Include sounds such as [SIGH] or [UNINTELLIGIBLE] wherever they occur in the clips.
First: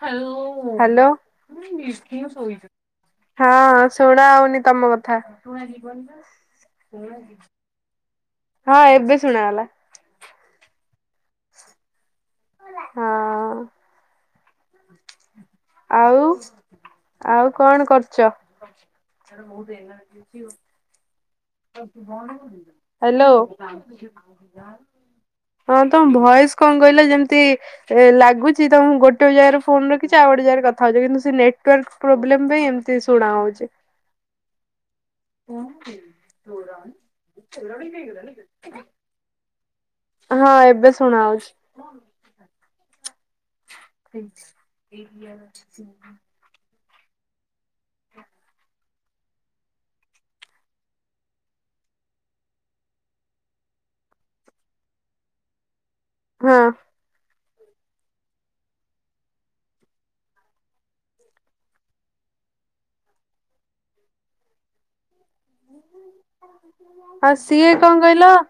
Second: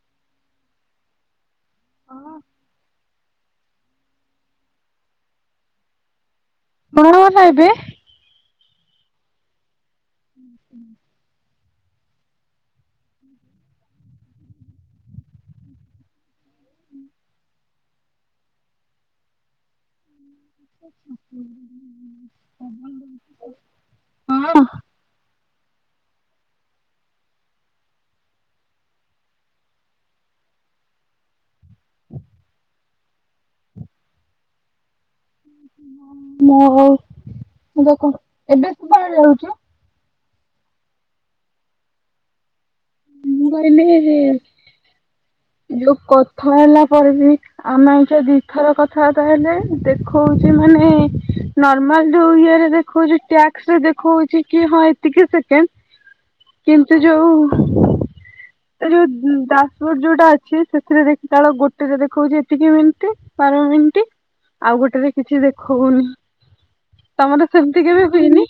Hello. [UNINTELLIGIBLE] ହଁ ଶୋଇନୁ। ହଁ, ଶୁଣା ହଉନି ତମ କଥା। କଣ ହେଲା ଏବେ? ହଁ ଏବେ ଶୁଣାଗଲା। [INAUDIBLE] ହଁ। ଆଉ ଆଉ କଣ କରୁଛ? [INAUDIBLE] ହ୍ୟାଲୋ। [UNINTELLIGIBLE] ହଁ ତମ ଭଏସ କଣ କହିଲ ଯେମତି ଏ ଲାଗୁଛି ତମେ ଗୋଟେ ଜାଗାରେ ଫୋନ ରଖିଚ ଆଉ ଗୋଟେ ଜାଗାରେ କଥା ହଉଚ। କିନ୍ତୁ ସେ ନେଟୱାର୍କ ପ୍ରୋବ୍ଲେମ ପାଇଁ ଏମତି ଶୁଣା ହଉଚି। ମୋ ହଉ। ଏବେ ଶୁଭା ଯାଉଚୁ? ହଁ ଏବେ ଶୁଣା ଯାଉଚି। ମୁଁ କହିଲି [UNINTELLIGIBLE] [UNINTELLIGIBLE] ହେଲା ପରେ ବି ଆମେ ଆକଚୁଆଲି ଦିଥର କଥାବାର୍ତ୍ତା ହେଲେ ଦେଖଉଛି ମାନେ ନର୍ମାଲ ଯୋଉ ଇରେ ଦେଖଉଛି ଟାସ୍କ ରେ ଦେଖଉଚି କି ହଁ ଏତିକି ସେକେଣ୍ଡ ଚୁ କିନ୍ତୁ ଯୋଉ ଏ ଯୋଉ ଦାସବୋର୍ଡ ଯୋଉଟା ଅଛି ସେଥିରେ ଦେଖିଲାବେଳେ ଗୋଟେ ରେ ଦେଖାଉଛି ଏତିକି ମିନିଟ୍। ଚାରି ମିନିଟି ଆଉ ଗୋଟେରେ କିଛି ଦେ ହଉନି। ଆଉ ତମର ସିଏ ସେମିତି କଣ କେବେ କହିଲ ହୁଏନି?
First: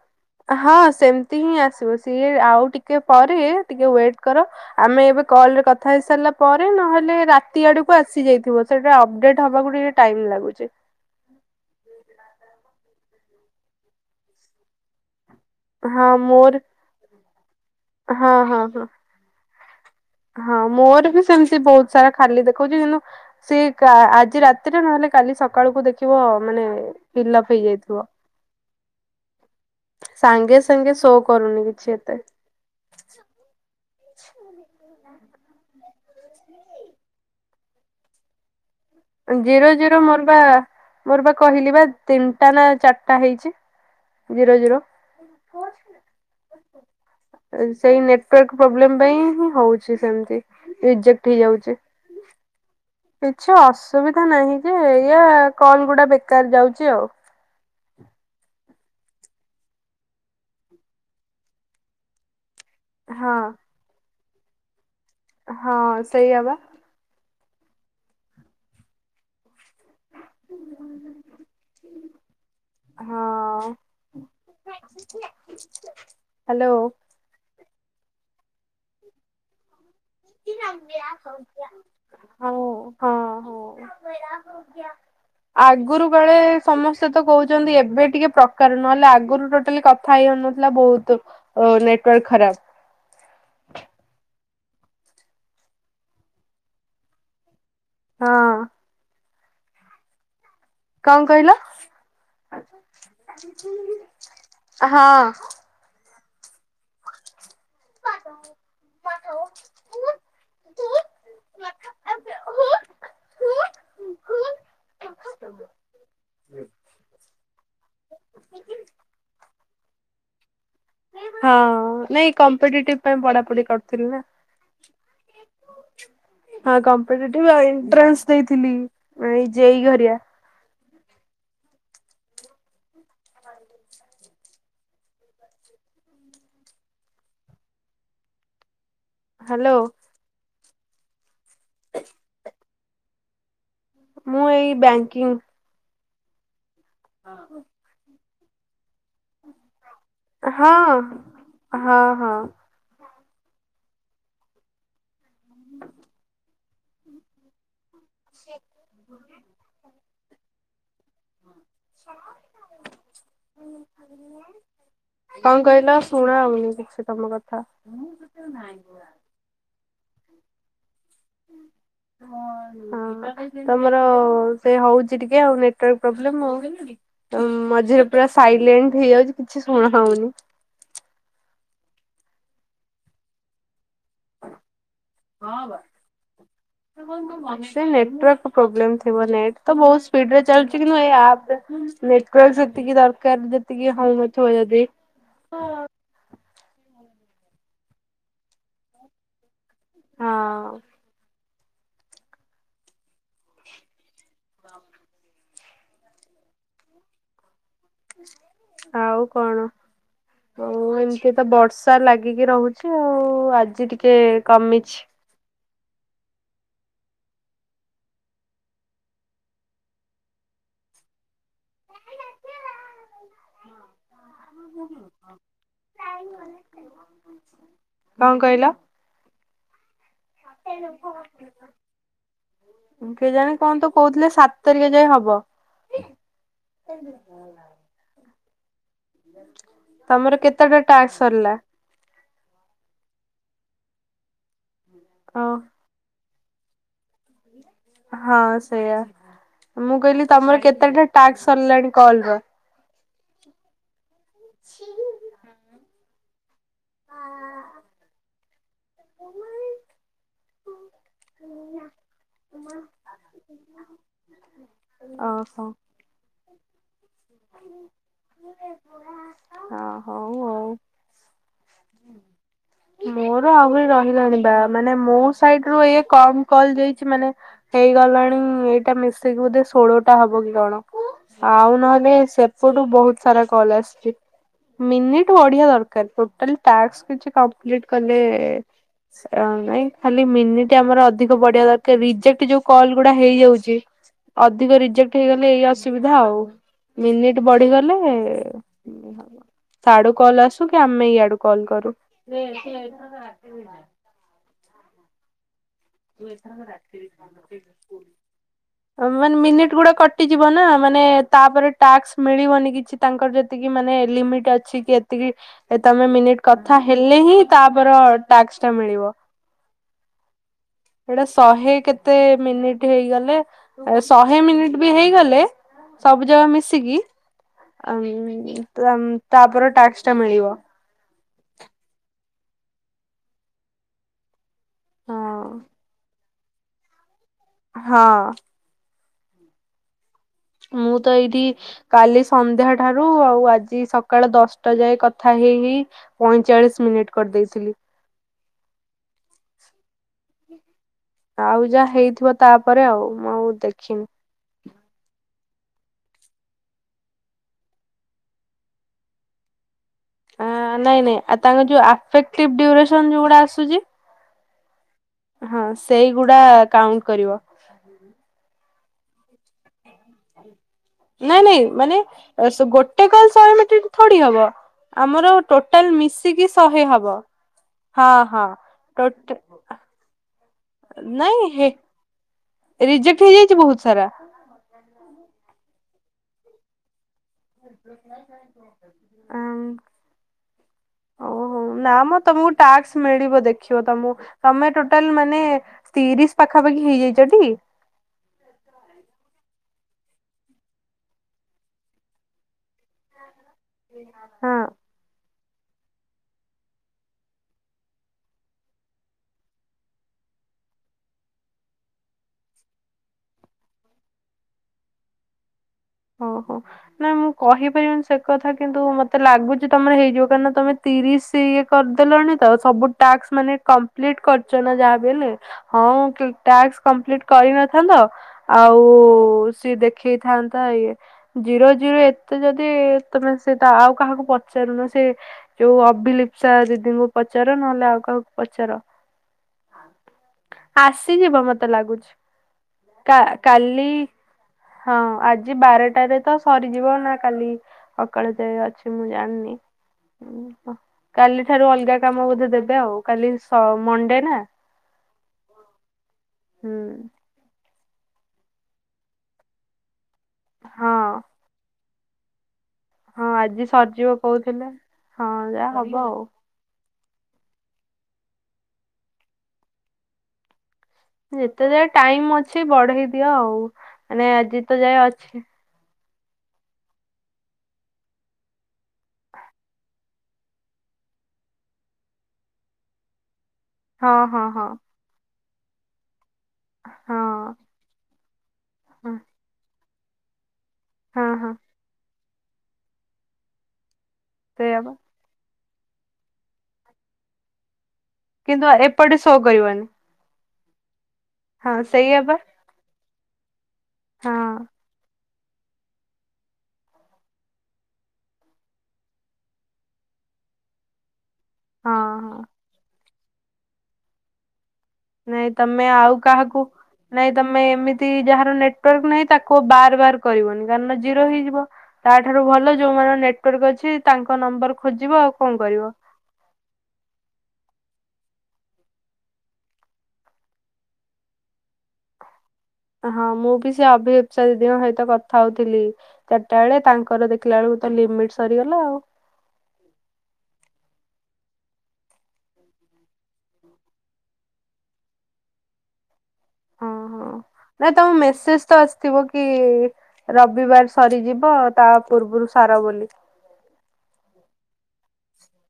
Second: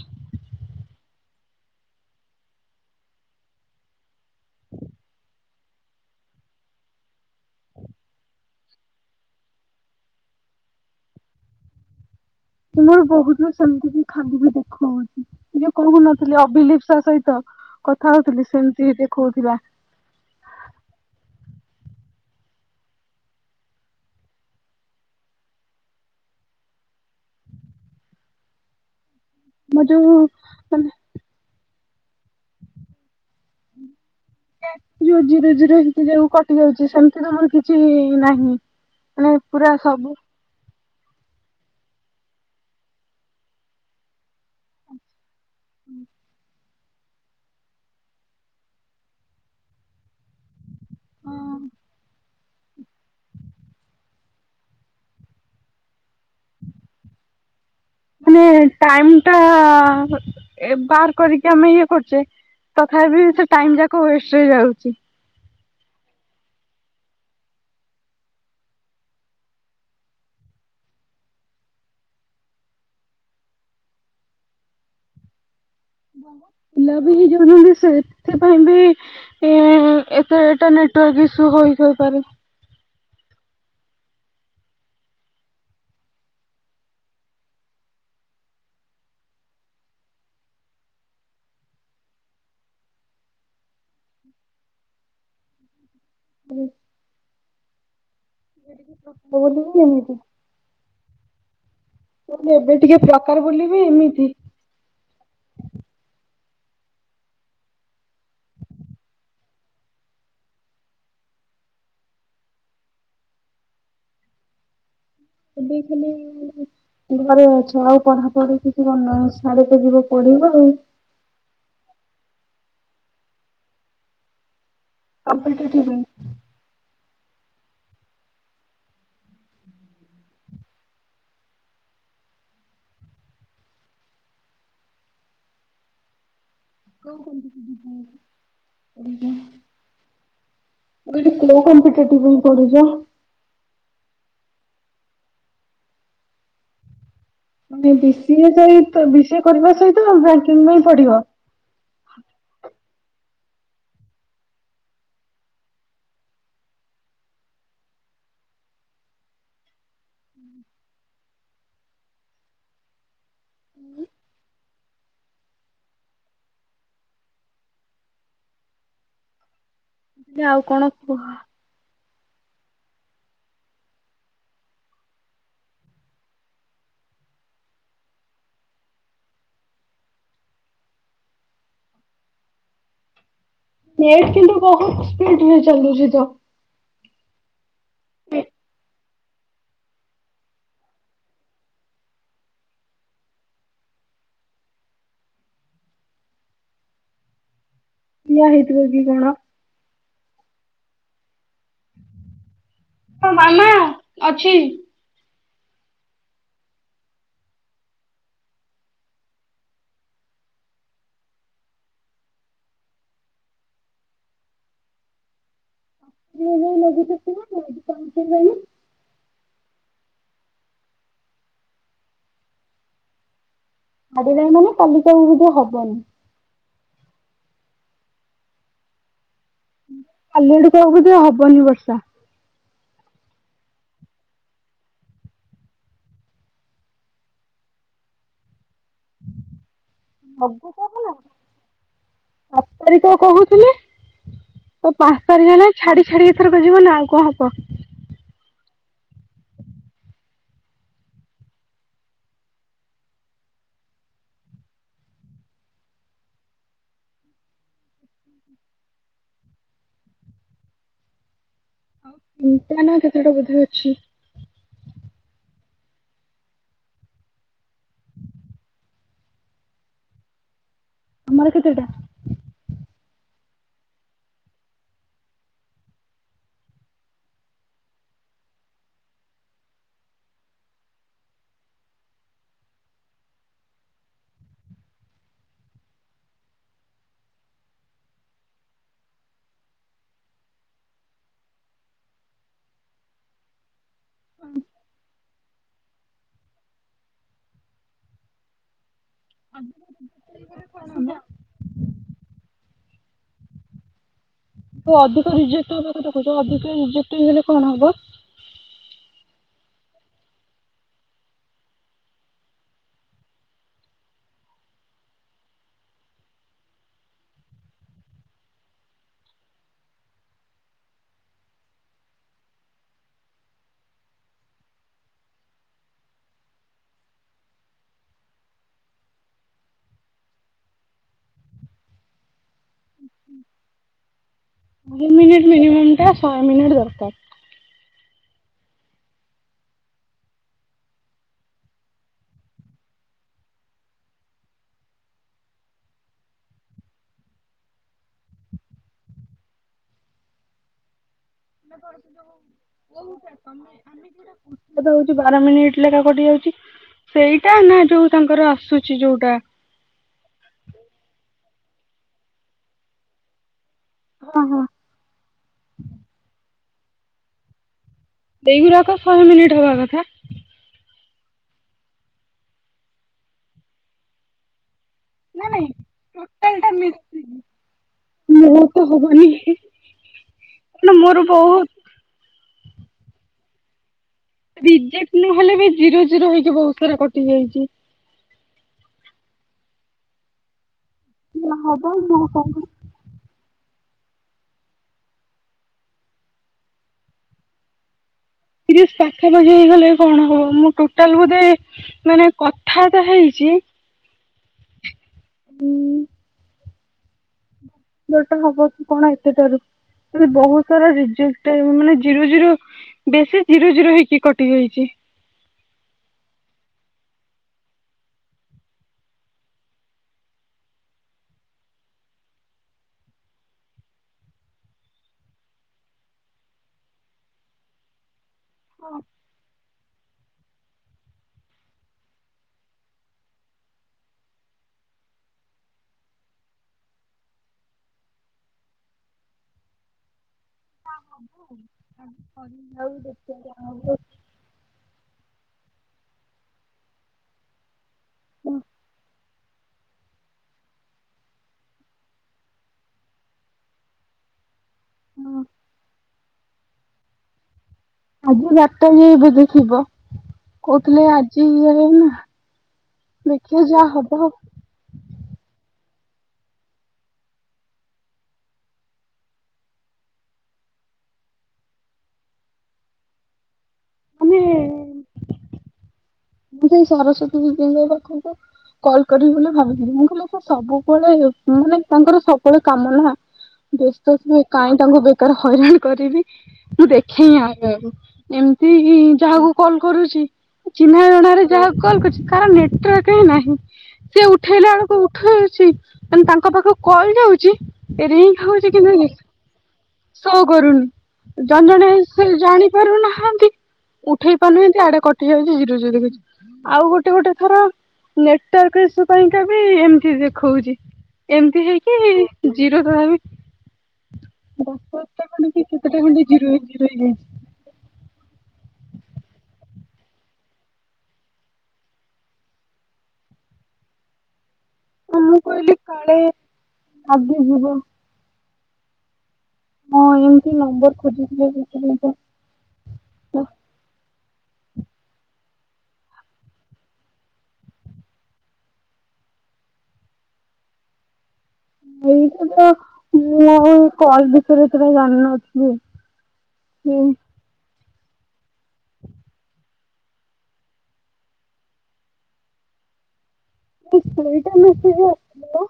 ହଁ ସେମିତି ହିଁ ଆସିବ। ସିଏ ଆଉ ଟିକେ ପରେ ଟିକେ ୱେଟ କର ଆମେ ଏବେ କଲ୍ ରେ କଥା ହେଇ ସାରିଲା ପରେ ନହେଲେ ରାତି ଆଡକୁ ଆସିଯାଇଥିବ। ସେଟା ଅପଡେଟ ହବାକୁ ଟିକେ ଟାଇମ୍ ଲାଗୁଛି। [UNINTELLIGIBLE] ମୋର ବହୁତ ସେମିତି ହିଁ ଖାଲି ବି ଦେଖଉଚି। ଇଏ ହଁ କହୁନଥିଲି ମୋର ଅଭିଲିପ୍ସା ସହିତ କଥା ହଁ ହଉଥିଲି ହଁ ହଁ ସେମିତି ହିଁ ଦେଖଉଥିଲା। ହଁ ମୋର ବି ସେମିତି ବହୁତ ସାରା ଖାଲି ଦେଖଉଚି କିନ୍ତୁ ସେ ଆଜି ରାତିରେ ନହେଲେ କାଲି ସକାଳକୁ ଦେଖିବ ମାନେ ଫିଲପ୍ ହେଇ ଯାଇଥିବ। ମୋ ଯୋଉ ସାଙ୍ଗେ ମାନେ ସାଙ୍ଗେ ସୋ କରୁନି କିଛି ଏତେ। ଜିରୋ ଜିରୋ ସେମତି ଯୋଉ କଟି ଯାଉଚି, ସେମିତି ତ ମୋର କିଛି ନାହିଁ। ମାନେ ପୁରା ଜିରୋ ଜିରୋ ସବୁ ମୋର ପା ମୋର ପା କହିଲି ବା ତିନିଟା ନା ଚାରିଟା ହେଇଚି ଜିରୋ ଜିରୋ। [UNINTELLIGIBLE] ସେଇ ନେଟୱାର୍କ ପ୍ରୋବ୍ଲେମ ପାଇଁ ହିଁ ହଉଚି ସେମତି। ରିଜେକ୍ଟ ହେଇଯାଉଚି। [UNINTELLIGIBLE] ସୁବିଧା ନାହିଁ ଯେ। ଏୟା କଲ୍ ଗୁଡା ବେକାର ଯାଉଚି ଆଉ। ମାନେ ଟାଇମ ଟା ଏ ବାହାର କରିକି ଆମେ ଇଏ କରୁଚେ ତଥାପି ହଁ ସେ ଟାଇମ ଯାକ ୱେଷ୍ଟ ରେ ଯାଉଚି। ହଁ, ସେଇଆ ବା। [INAUDIBLE] ହଁ। ହ୍ୟାଲୋ। ପିଲା ବି ହେଇଯାଉଛନ୍ତି ସେଥିପାଇଁ ବି ଏ ତ ଏଇଟା ନେଟୱାର୍କ ଇସ୍ୟୁ ହେଇ ହେଇପାରେ। ହଉ ହଁ ହଉ। ଆଗରୁ ବେଳେ ସମସ୍ତେ ତ କହୁଛନ୍ତି ଏବେ ଟିକେ ପ୍ରକାର ନହେଲେ ଆଗରୁ ଟୋଟାଲି କ କଥା ହେଇ ହୋଉନଥିଲା ବୋହୁତ ନେଟୱାର୍କ ଖରାପ ହଁ। [UNINTELLIGIBLE] କଣ କହିଲ? ମୁଁ କହିଲି ଏବେ ଟିକେ ପ୍ରକାର ବୋଲି ବି ଏମିତି। ହଁ। [UNINTELLIGIBLE] [INAUDIBLE] ଏବେ ଖାଲି ଘରେ ଅଛ। ଆଉ ପଢାପଢି କିଛି କରୁନ ସ୍ୟାଡେ [UNINTELLIGIBLE] ଯିବ ପଢ଼ିବ ଆଉ। ହଁ ନାଇଁ କମ୍ପିଟେଟିଭ ପାଇଁ ପଢାପଢି କରୁଥିଲି ନା। [UNINTELLIGIBLE] ହଁ କମ୍ପିଟେଟିଭ ଆଉ ଏଣ୍ଟ୍ରାନ୍ସ ଦେଇଥିଲି ଏଇ ଜେଇ ଘରିଆ। କୋଉ [INAUDIBLE] ହାଲୋ। ମୁଁ କହିଲି କୋଉ କମ୍ପିେଟେଟିଭ ପାଇଁ ପଢୁଚ? ମୁଁ ଏଇ ବ୍ୟାଙ୍କିଙ୍ଗ। ହଁ। ଆଜ୍ଞା ବିସିଏ ସହିତ ବିସିଏ କରିବା ସହିତ ବ୍ୟାଙ୍କିଙ୍ଗ ହଁ। ପାଇଁଁ ପଢିବ? ହଁ ହଁ। [INAUDIBLE] କଣ କହିଲ ଶୁଣା ଯାଉନି କିଛି ତମ କଥା। [UNINTELLIGIBLE] ଆଉ କଣ କୁହ? ହଁ। ହଁ ତମର ସେ ହୋଉଚି ଟିକେ ଆଉ ନେଟୱାର୍କ ପ୍ରୋବ୍ଲେମ ଆଉ। ଉଁ ମଝିରେ ପୁରା ସାଇଲେଣ୍ଟ ହେଇଯାଉଚି କିଛି ଶୁଣା ହୋଉନି। ନେଟ୍ କିନ୍ତୁ ବୋହୁତ୍ ସ୍ପିଡ୍ ରେ ଚାଲୁଚି ତ। [UNINTELLIGIBLE] ସେ ନେଟାର୍କ ପ୍ରୋବ୍ଲେମ ଥିବ। ନେଟ୍ ତ ବହୁତ ସ୍ପିଡ୍ ରେ ଚାଲୁଚି କିନ୍ତୁ ଏଇ ଆପ୍ ରେ ନେଟୱାର୍କ ସେତିକି ଦରକାର ଯେତିକି ହୋଉ ନଥିବ ଯଦି। ଠିଆ ହେଇଥିବ କି କଣ। ହଁ। ହଁ ଭଲ ଅଛି। ଆଉ କଣ? ଆଉ ଏମିତି ତ ବର୍ଷା ଲାଗିକି ରହୁଚି ଆଉ ଆଜି ଟିକେ କମିଚି। [UNINTELLIGIBLE] ଆଜି ନାହିଁ ମାନେ କାଲିକି ଆଉ ସୁଦୁର ହବନି। କଣ କହିଲ? କାଲି ଆଡକୁ ଆଉ ବୋଧେ ହବନି ବର୍ଷା। କେଜାଣି କଣ ତ କୋଉଥିଲେ ସାତ ତାରିଖେ ଯାଏଁ ହବ। ତମର କେତେଟା ଟାସ୍କ ସରିଲା? ଆଠ୍ ତାରିଖ କୋହୁଥିଲେ ତ ପାଞ୍ଚ ଓ ତାରିଖ ହେଲାଣି। ଛାଡି ଛାଡି ଏଥରକ ଯିବ ନା ଆଉ କଣ ହବ। ହଁ ସେଇୟା। ମୁଁ କହିଲି ତମର କେତେଟା ଟାକ୍ସ ସରିଲାଣି କଲର? ହଁ। ଆ [UNINTELLIGIBLE] ଆଉ ତିନଟା ନା କେତେଟା ବୋଧେ ଅଛି। ଓହୋ। ହଁ ହଉ ଆଉ। ତମର କେତେଟା? ମୋର ଆହୁରି ରହିଲାଣି ବା ମାନେ ମୋ ସାଇଡ୍ ରୁ ଏୟା କମ କଲ ଯାଇଛି, ମ୍ୟାଡ଼ମ। ହେଇଗଲାଣି-ଇ-ଇ ଏଇଟା ମିଶେଇକି ବୋଧେ ଷୋଳଟା ହବ କି କଣ। ଆଉ ନହେଲେ ସେପଟୁ ବହୁତ ସାରା କଲ ଆସିଛି। ମିନିଟ୍ ବଢିଆ ଦରକାର। ଟ୍ଟୋଟାଲି ଟାସ୍କ୍ କିଛି କମ୍ପ୍ଲିଟ କଲେ-ଏ-ଏ ଅ ନାଇଁ ଖାଲି ମିନିଟ୍ ଟ୍ ଆମର ଅଧିକ ବଢିଆ ଦରକାର ରିଜେକ୍ଟ ଯୋଉ କଲ୍ ଗୁଡା ହେଇଯାଉଛି। ଅଧିକ ରିଜେକ୍ଟ ହେଇଗଲେ ଏଇ ଅସ୍ ଅସୁବିଧା ଆଉ। ମିନିଟ ବଢିଗଲେ-ଏ-ଏ ସିଆଡ଼ୁ କଲ କିନ୍ତୁ ଆମେ ଇଆଡୁ କଲ୍ କରୁ। ହ ଅଧିକ ରିଜେକ୍ଟ [UNINTELLIGIBLE] ଅଧିକ ରିଜେକ୍ଟ ହେଇଗଲେ କଣ ହବ? ମାନେ ମିନିଟି ଗୁଡା କଟିଯିବ ନା ମାନେ ତାପରେ ଟାକ୍କ ମିଳିବନି କିଛି। ତାଙ୍କର ଯେତିକି ମାନେ ଲିମିଟ୍ ଅଛି କି ଏତିକି ଏ ତମେ ମିନିଟ କଥା ହେଲେ ହିଁ ତାପର ଟ୍ୟାକ୍ସ ଟା ମିଳିବ। ଏଇଟା ଶହେ କେତେ ମିନିଟ୍ ହେଇଗଲେ ଶହେ ମିନିଟ୍ ବି ହେଇଗଲେ ସବୁ ଜାକ ମିଶିକି ଅ-ଅ-ଅ ତା ତାପର ଟାକ୍ସ ଟା ମିଳିବ। ଦୁଇ ହଁ ମିନିଟ୍ ମିନିମମ୍ ଟା ଶହେ ମିନିଟ୍ ଦରକାର। ହଁ, ମୁଁ ତ ଇଏଇଠି କାଲି ସନ୍ଧ୍ୟା ଠାରୁ ଆଉ ଆଜି ସକାଳ ଦଶଟା ଯାଏ କଥା ହେଇ ହେଇ ପଇଁଚାଳିଶ ମିନିଟ୍ କରିଦେଇଥିଲି। ଆଉ ଯାହା ହେଇଥିବ ତାପରେ ଆଉ। ମୁଁ ଆଉ ଦେଖିନି କେତେବେଳେ ହଉଛି ବାର ମିନିଟ୍ ଲେଖା କଟି ଯାଉଛି। ସେଇଟା ନା ଯୋଉ ତାଙ୍କର ଆସୁଛି ଯୋଉଟା ଅ-ଅ-ଅ ନାଇଁ ନାଇଁ ଆଉ ତାଙ୍କ ଯୋଉ ଆଫେକ୍ଟିଭ ଡ୍ୟୁରେସନ ଯୋଉ ଗୁଡା ଆସୁଛି ହଁ ହଁ, ହଁ ସେଇଗୁଡା କାଉଣ୍ଟ କରିବ। ହୁଁ ଏଗୁରାକ ଶହେ ମିନିଟ୍ ହବା କଥା? ନାଇଁ ନାଇଁ ମାନେ ସ ଗୋଟେ କଲ ଶହେ ମିନିଟ୍ ଥୋଡି ହବ। ଆମର ନାଇଁ ନାଇଁ ଟୋଟାଲ ମିଶିକି ଟୋଟାଲ ଟା ଶହେ ହବ। ମିଶିକି। ହଁ ହଁ ମୋ ତ ହବନି ଟୋଟା କାରଣ ମୋର ନାଇଁ ବହୁତ ହେ, ରିଜେକ୍ଟ ହେଇଯାଇଛି ବହୁତ ସାରା। ରିଜେକ୍ଟ ନହେଲେ ବି ଜିରୋ ଜିରୋ ହେଇକି ବହୁତ ସାରା କଟି ଯାଇଛି। ଆ-ଆ-ମ୍ ଓହୋ ହବ ନା ମ ମୁଁ ତମକୁ କଣ ଟାକ୍ସ ମିଳିବ ଦେଖ ଦେଖିବ ତମୁ ତମେ ଟୋଟାଲ ମାନେ ତିରିଶ ପାଖାପାଖି ହେଇଯାଇଛଟି? ତିରିଶ ପାଖାପାଖି ହେଇଗଲେ କଣ ହବ ମୁଁ ଟୋଟାଲ ବୋଧେ ନାଇ ନାଇ କଥା ତ ହେଇଛି ହଁ, ଉ-ଉ, ବଟ୍ ହବ କି କଣ ଏତେ ଠାରୁ, ବହୁତ ସାରା ରିଜେକ୍ଟ ମାନେ ଜିରୋ ଜିରୋ ବେଶୀ ଜିରୋ ଜିରୋ ହେଇକି କଟି ଯାଇଛି। ଓହୋ ନାଇଁ ମୁଁ କହିପାରିବିନି ସେ କଥା କିନ୍ତୁ ମତେ ଲାଗୁଛି ତମର ହେଇଯିବ କାରଣ ତମେ ତିରିଶ ଇଏ କରିଦେଲଣି ତ ସବୁ ଟାକ୍ସ୍ ମାନେ କମ୍ପ୍ଲିଟ କରିଛ ନା ଯାହା ବି ହେଲେ। ହଁ ଉ କି ଟାକ୍ସ କମ୍ପ୍ଲିଟ କରିନଥାନ୍ତ ଆଉ-ଉ-ଉ-ଉ ସିଏ ଦେଖେଇଥା ଆନ୍ତା ଇଏ ଜିରୋ ଜିରୋ ଏତେ ଯଦି ତମେ ସେତା ଆଉ କାହାକୁ ପଚାରୁନ ସେ ଯୋଉ ଅଭିଲିପ୍ସା ଦିଦିଙ୍କୁ ପଚାର ନହେଲେ ଆଉ କାହାକୁ ପଚାର। ଆସିଯିବ ମତେ ଲାଗୁଛି। କା-କାଲି ହଁ ଆଜି ବାରଟାରେ ତ ସରିଯିବ। ନା କାଲି ସକାଳ ଯାଏ ଅଛି ମୁଁ ଜାଣିନି। କାଲି ଠାରୁ ଅଲଗା କାମ ବୋଧେ ଦେବେ? ଆଉ କାଲି ସ- ମଣ୍ଡେ ନା। ହୁଁ। ଆଜି ବାରଟା ଯାଏ ବୋଧେ ଥିବ। ହଁ କହୁଥିଲେ ଆଜି ଏଇନା ହଁ ଆଜି ସରିଯିବ କହୁଥିଲେ। ହଁ ଯାହା ହବ ଆଉ। ଯେତେ ଯାଏ ଟାଇମ୍ ଅଛି ବଢେଇ ଦିଅ। ଆଉ ମାନେ ଆଜି ତ ଯାଏ ଅଛି। ମୁଁ ସେଇ ସରସ୍ଵତୀ ବିଦ୍ୟାଳୟ ପାଖକୁ, କଲ୍ କରିବି ବୋଲି ଭାବୁଥିଲି ମୁଁ ସବୁବେଳେ ମାନେ ତାଙ୍କର ସବୁବେଳେ କାମନା, ହଁ ବ୍ୟସ୍ତ ଥିବେ ହଁ ହଁ କାହିଁ ତାଙ୍କୁ ହଇରାଣ କରିବି। ମୁଁ ଦେଖେଇ ହଁ ଆଗକୁ, ଏମିତି କି ହଁ ଯାହାକୁ କଲ୍ କରୁଛି। ହଁ ଚିହ୍ନାଜଣାରେ ହଁ ଯାହା କଲ୍ କରୁଛି। କାହାର ନେଟୟର୍କ ହିଁ ନାହିଁ, ସେ ଉଠେଇଲା ସେଇଆ ବା ବେଳକୁ ଉଠଉଛି ମାନେ ତାଙ୍କ ପାଖ କୁ କଲ ଯାଉଛି। ରିଙ୍ଗ କିନ୍ତୁ ଆ-ଏପଟେ ସୋ କରିବନି। ସୋ କରୁନି। ଜଣ ହଁ ଜଣେ ସେଇଆ ସେ ବା ଜାଣି ପାରୁନାହାନ୍ତି। ହଁ ଉଠେଇ ପାରୁନାହାନ୍ତି, ଆଡେ କଟି ଯାଉଛିିି ଜିରୋ ଜିରୋ ରହୁଛି। ଆଉ ଗୋଟେ ଗୋଟେ ଥର ନେଟୱାର୍କ ଇସୁ ପାଇଁକା ବି ଏମିତି ଦେଖଉଛି। ଏମିତି ହଁ ହଁ। ହେଇକି ଜିରୋ ରହେ ବି। ବାପା ନାଇଁ ତମେ ଆଉ କାହାକୁ, ନାଇଁ ତମେ ଏମିତି ଯାହାର ନେଟୱାର୍କ ନାହିଁ ତାକୁ ବାର ବାର କରିବନି। କାରଣ ଜିରୋ ହେଇଯିବ। ତାଠାରୁ ଭଲ ଯୋଉମାନଙ୍କର ନେଟୱାର୍କ ଅଛି ତାଙ୍କ ନମ୍ବର ଖୋଜିବ, ଆଉ କଣ କରିବ। ଆଗେ ଯିବ ହଁ ଏମତି ନମ୍ବର ଖୋଜିିବ [UNINTELLIGIBLE] ହଁ ମୁଁ ବି ସେ ଅଭିଇସ୍ପା ଦିଦିଙ୍କ ସହିତ କଥା ହଉଥିଲି। ଚାରିଟା ବେଳେ, ତାଙ୍କର ଦେଖିଲା ବେଳକୁ ତ ଲିମିଟ ସରିଗଲା ଆଉ। ଏଇଟା ତ ମୁଁ ଆଉ କଲ ବିଷୟରେଏତେଟା ଜାଣିନଥିଲି। ହଁ ହୁଁ। ହଁ। ନାଇଁ ତମ ମେସେଜ ତ ଆସିଥିବ କି ରବିବାର ସରିଯିବ ତା ପୂର୍ବରୁ ସାର ବୋଲି। ନି କେଇଟା ମେସେଜ ଆସି ଥିଲା?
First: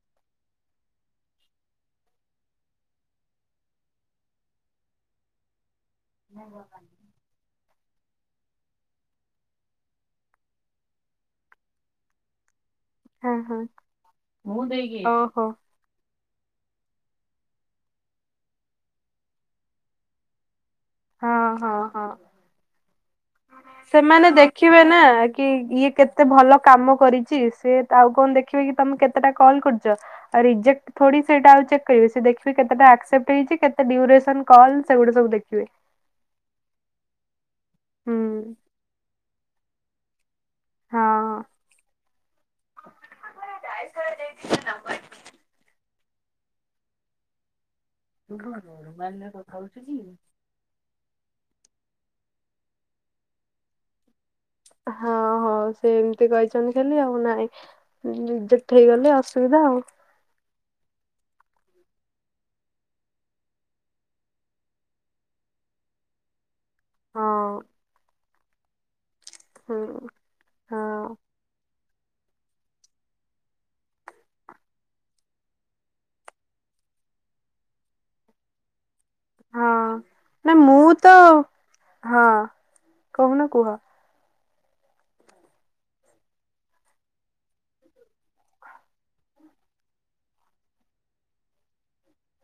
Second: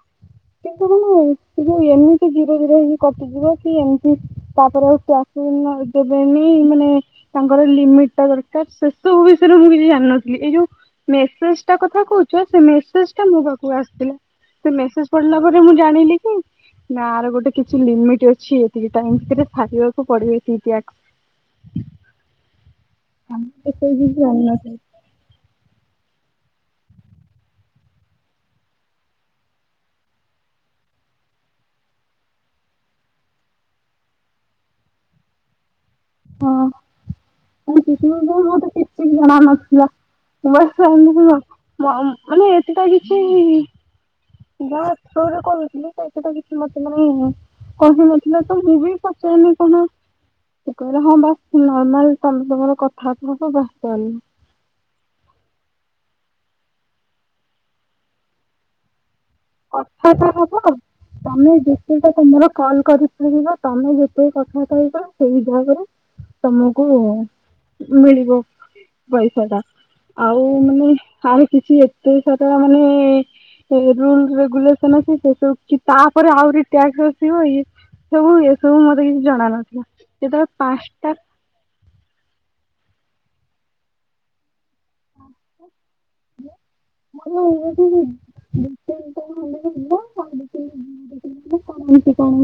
କିନ୍ତୁ ମାନେ ଯୋଉ ଏମିତି ଜିର ଜିର ହେଇକି କଟିଯିବ। କି ଏମିତି ତାପରେ ଆଉ ଟାସ୍କ ସୁନ ଦେବେନି ମାନେ ତାଙ୍କର ଲିମିଟ ଟା ଦରକାର। ସେ ସବୁ ବିଷୟରେ ମୁଁ କିଛି ଜାଣି ନଥିଲି ଏଇ ଯୋଉ ମେସେଜ ଟା କଥା କହୁଛ? ସେ ମେସେଜ ଟା ହଁ ମୋ ହଁ ପାଖକୁ ଆସିଥିଲା। ସେ ମେସେଜ ପଢିଲା ଓହୋ ପରେ ମୁ ଜାଣିଲି କି ନା ଆର ଗୋଟେ କିଛି ଲିମିଟ୍ ଅଛି। ଏତିକି ଟାଇମ ଭିତରେ ସାରିବାକୁ ପଡ଼େ ଟାସ୍କ ହଁ ହଁ ହଁ। ଆମେ ତ ସେଇ କିଛି ସେମାନେ ଜାଣିନଥିଲୁ ଦେଖିବେ ନା। କି, ଇଏ କେତେ ଭଲ କାମ କରିଛି। ସେଏ ଆଉ କଣ ଦେଖିବେ କି ତମେ କେତେଟା କଲ୍ କରୁଛ? ରିଜେକ୍ଟ ଥୋଡ଼ି ସେଟା ଆ ଚେକ୍ କରିବେ? ସେ ଦେଖିବେ କେତେଟା ଆସେପ୍ଟ ହୋଇଛି, କେତେ ଡ୍ୟୁରେକ୍ସନ କଲ ସେଗୁଡ଼ା ସେ ଦେଖିବେ। ହଁ, କି ହୁଁ ମତେ କି ଜଣ ନଥିଲା। ମାନେ ଏମିତି ନୁହଁ ହଁ। ମାନେ ଏଟା କିଛି [UNINTELLIGIBLE] ଯାୋରେ କହୁଥିଲଥିଲେ [UNINTELLIGIBLE] ଏତ ତ କିଛି ମତେ ମାନେ କହିନଥିଲା। ତ ମୁଁ ବି ପଚେଇନି କଣ? କହିଲେ ହଁ ବାସି ନର୍ମାଲ ତମେ ତମର କଥାବାର୍ତ୍ତା ଦସ ମିନିଟ୍। ହଁ ହଉ ସେ ଏମତି କହିଛନ୍ତି ଖାଲି ନାଇଁ, ରିଯେକ୍ଟ ହେଇଗଲେ ଆଉ ପିଇବା ଆଉ। ହବ ହବ। ତମେ ଯେତେଟା ତମର କଲ କରିପାରିବ ତମେ ଯେତେ କଥା କହିବ ସେଇ ହି ଭାବରେ। [INAUDIBLE] ତମକୁ ହଁ। ମିଳିବ ପଇସା ଟା। ହୁଁ। ଆଉ ହଁ ମାନେ ଆର କିଛି ଏତେ ସାରା ମାନେ ରୁଲ ରେଗୁଲେସନ ସେବୁକିଛି ତାପରେ ଆହୁରି ଟକ୍ସ ଆସିବ ଇଏ ସବୁ ଏସବୁ ମତେ କିଛି ହଁ ଜଣାନାହି। ନା ମୁଁ ତ ହଁ କହୁନ କୁହ। ହ [INAUDIBLE] [UNINTELLIGIBLE] [INAUDIBLE] କ କଣ ଆଛି କଣ?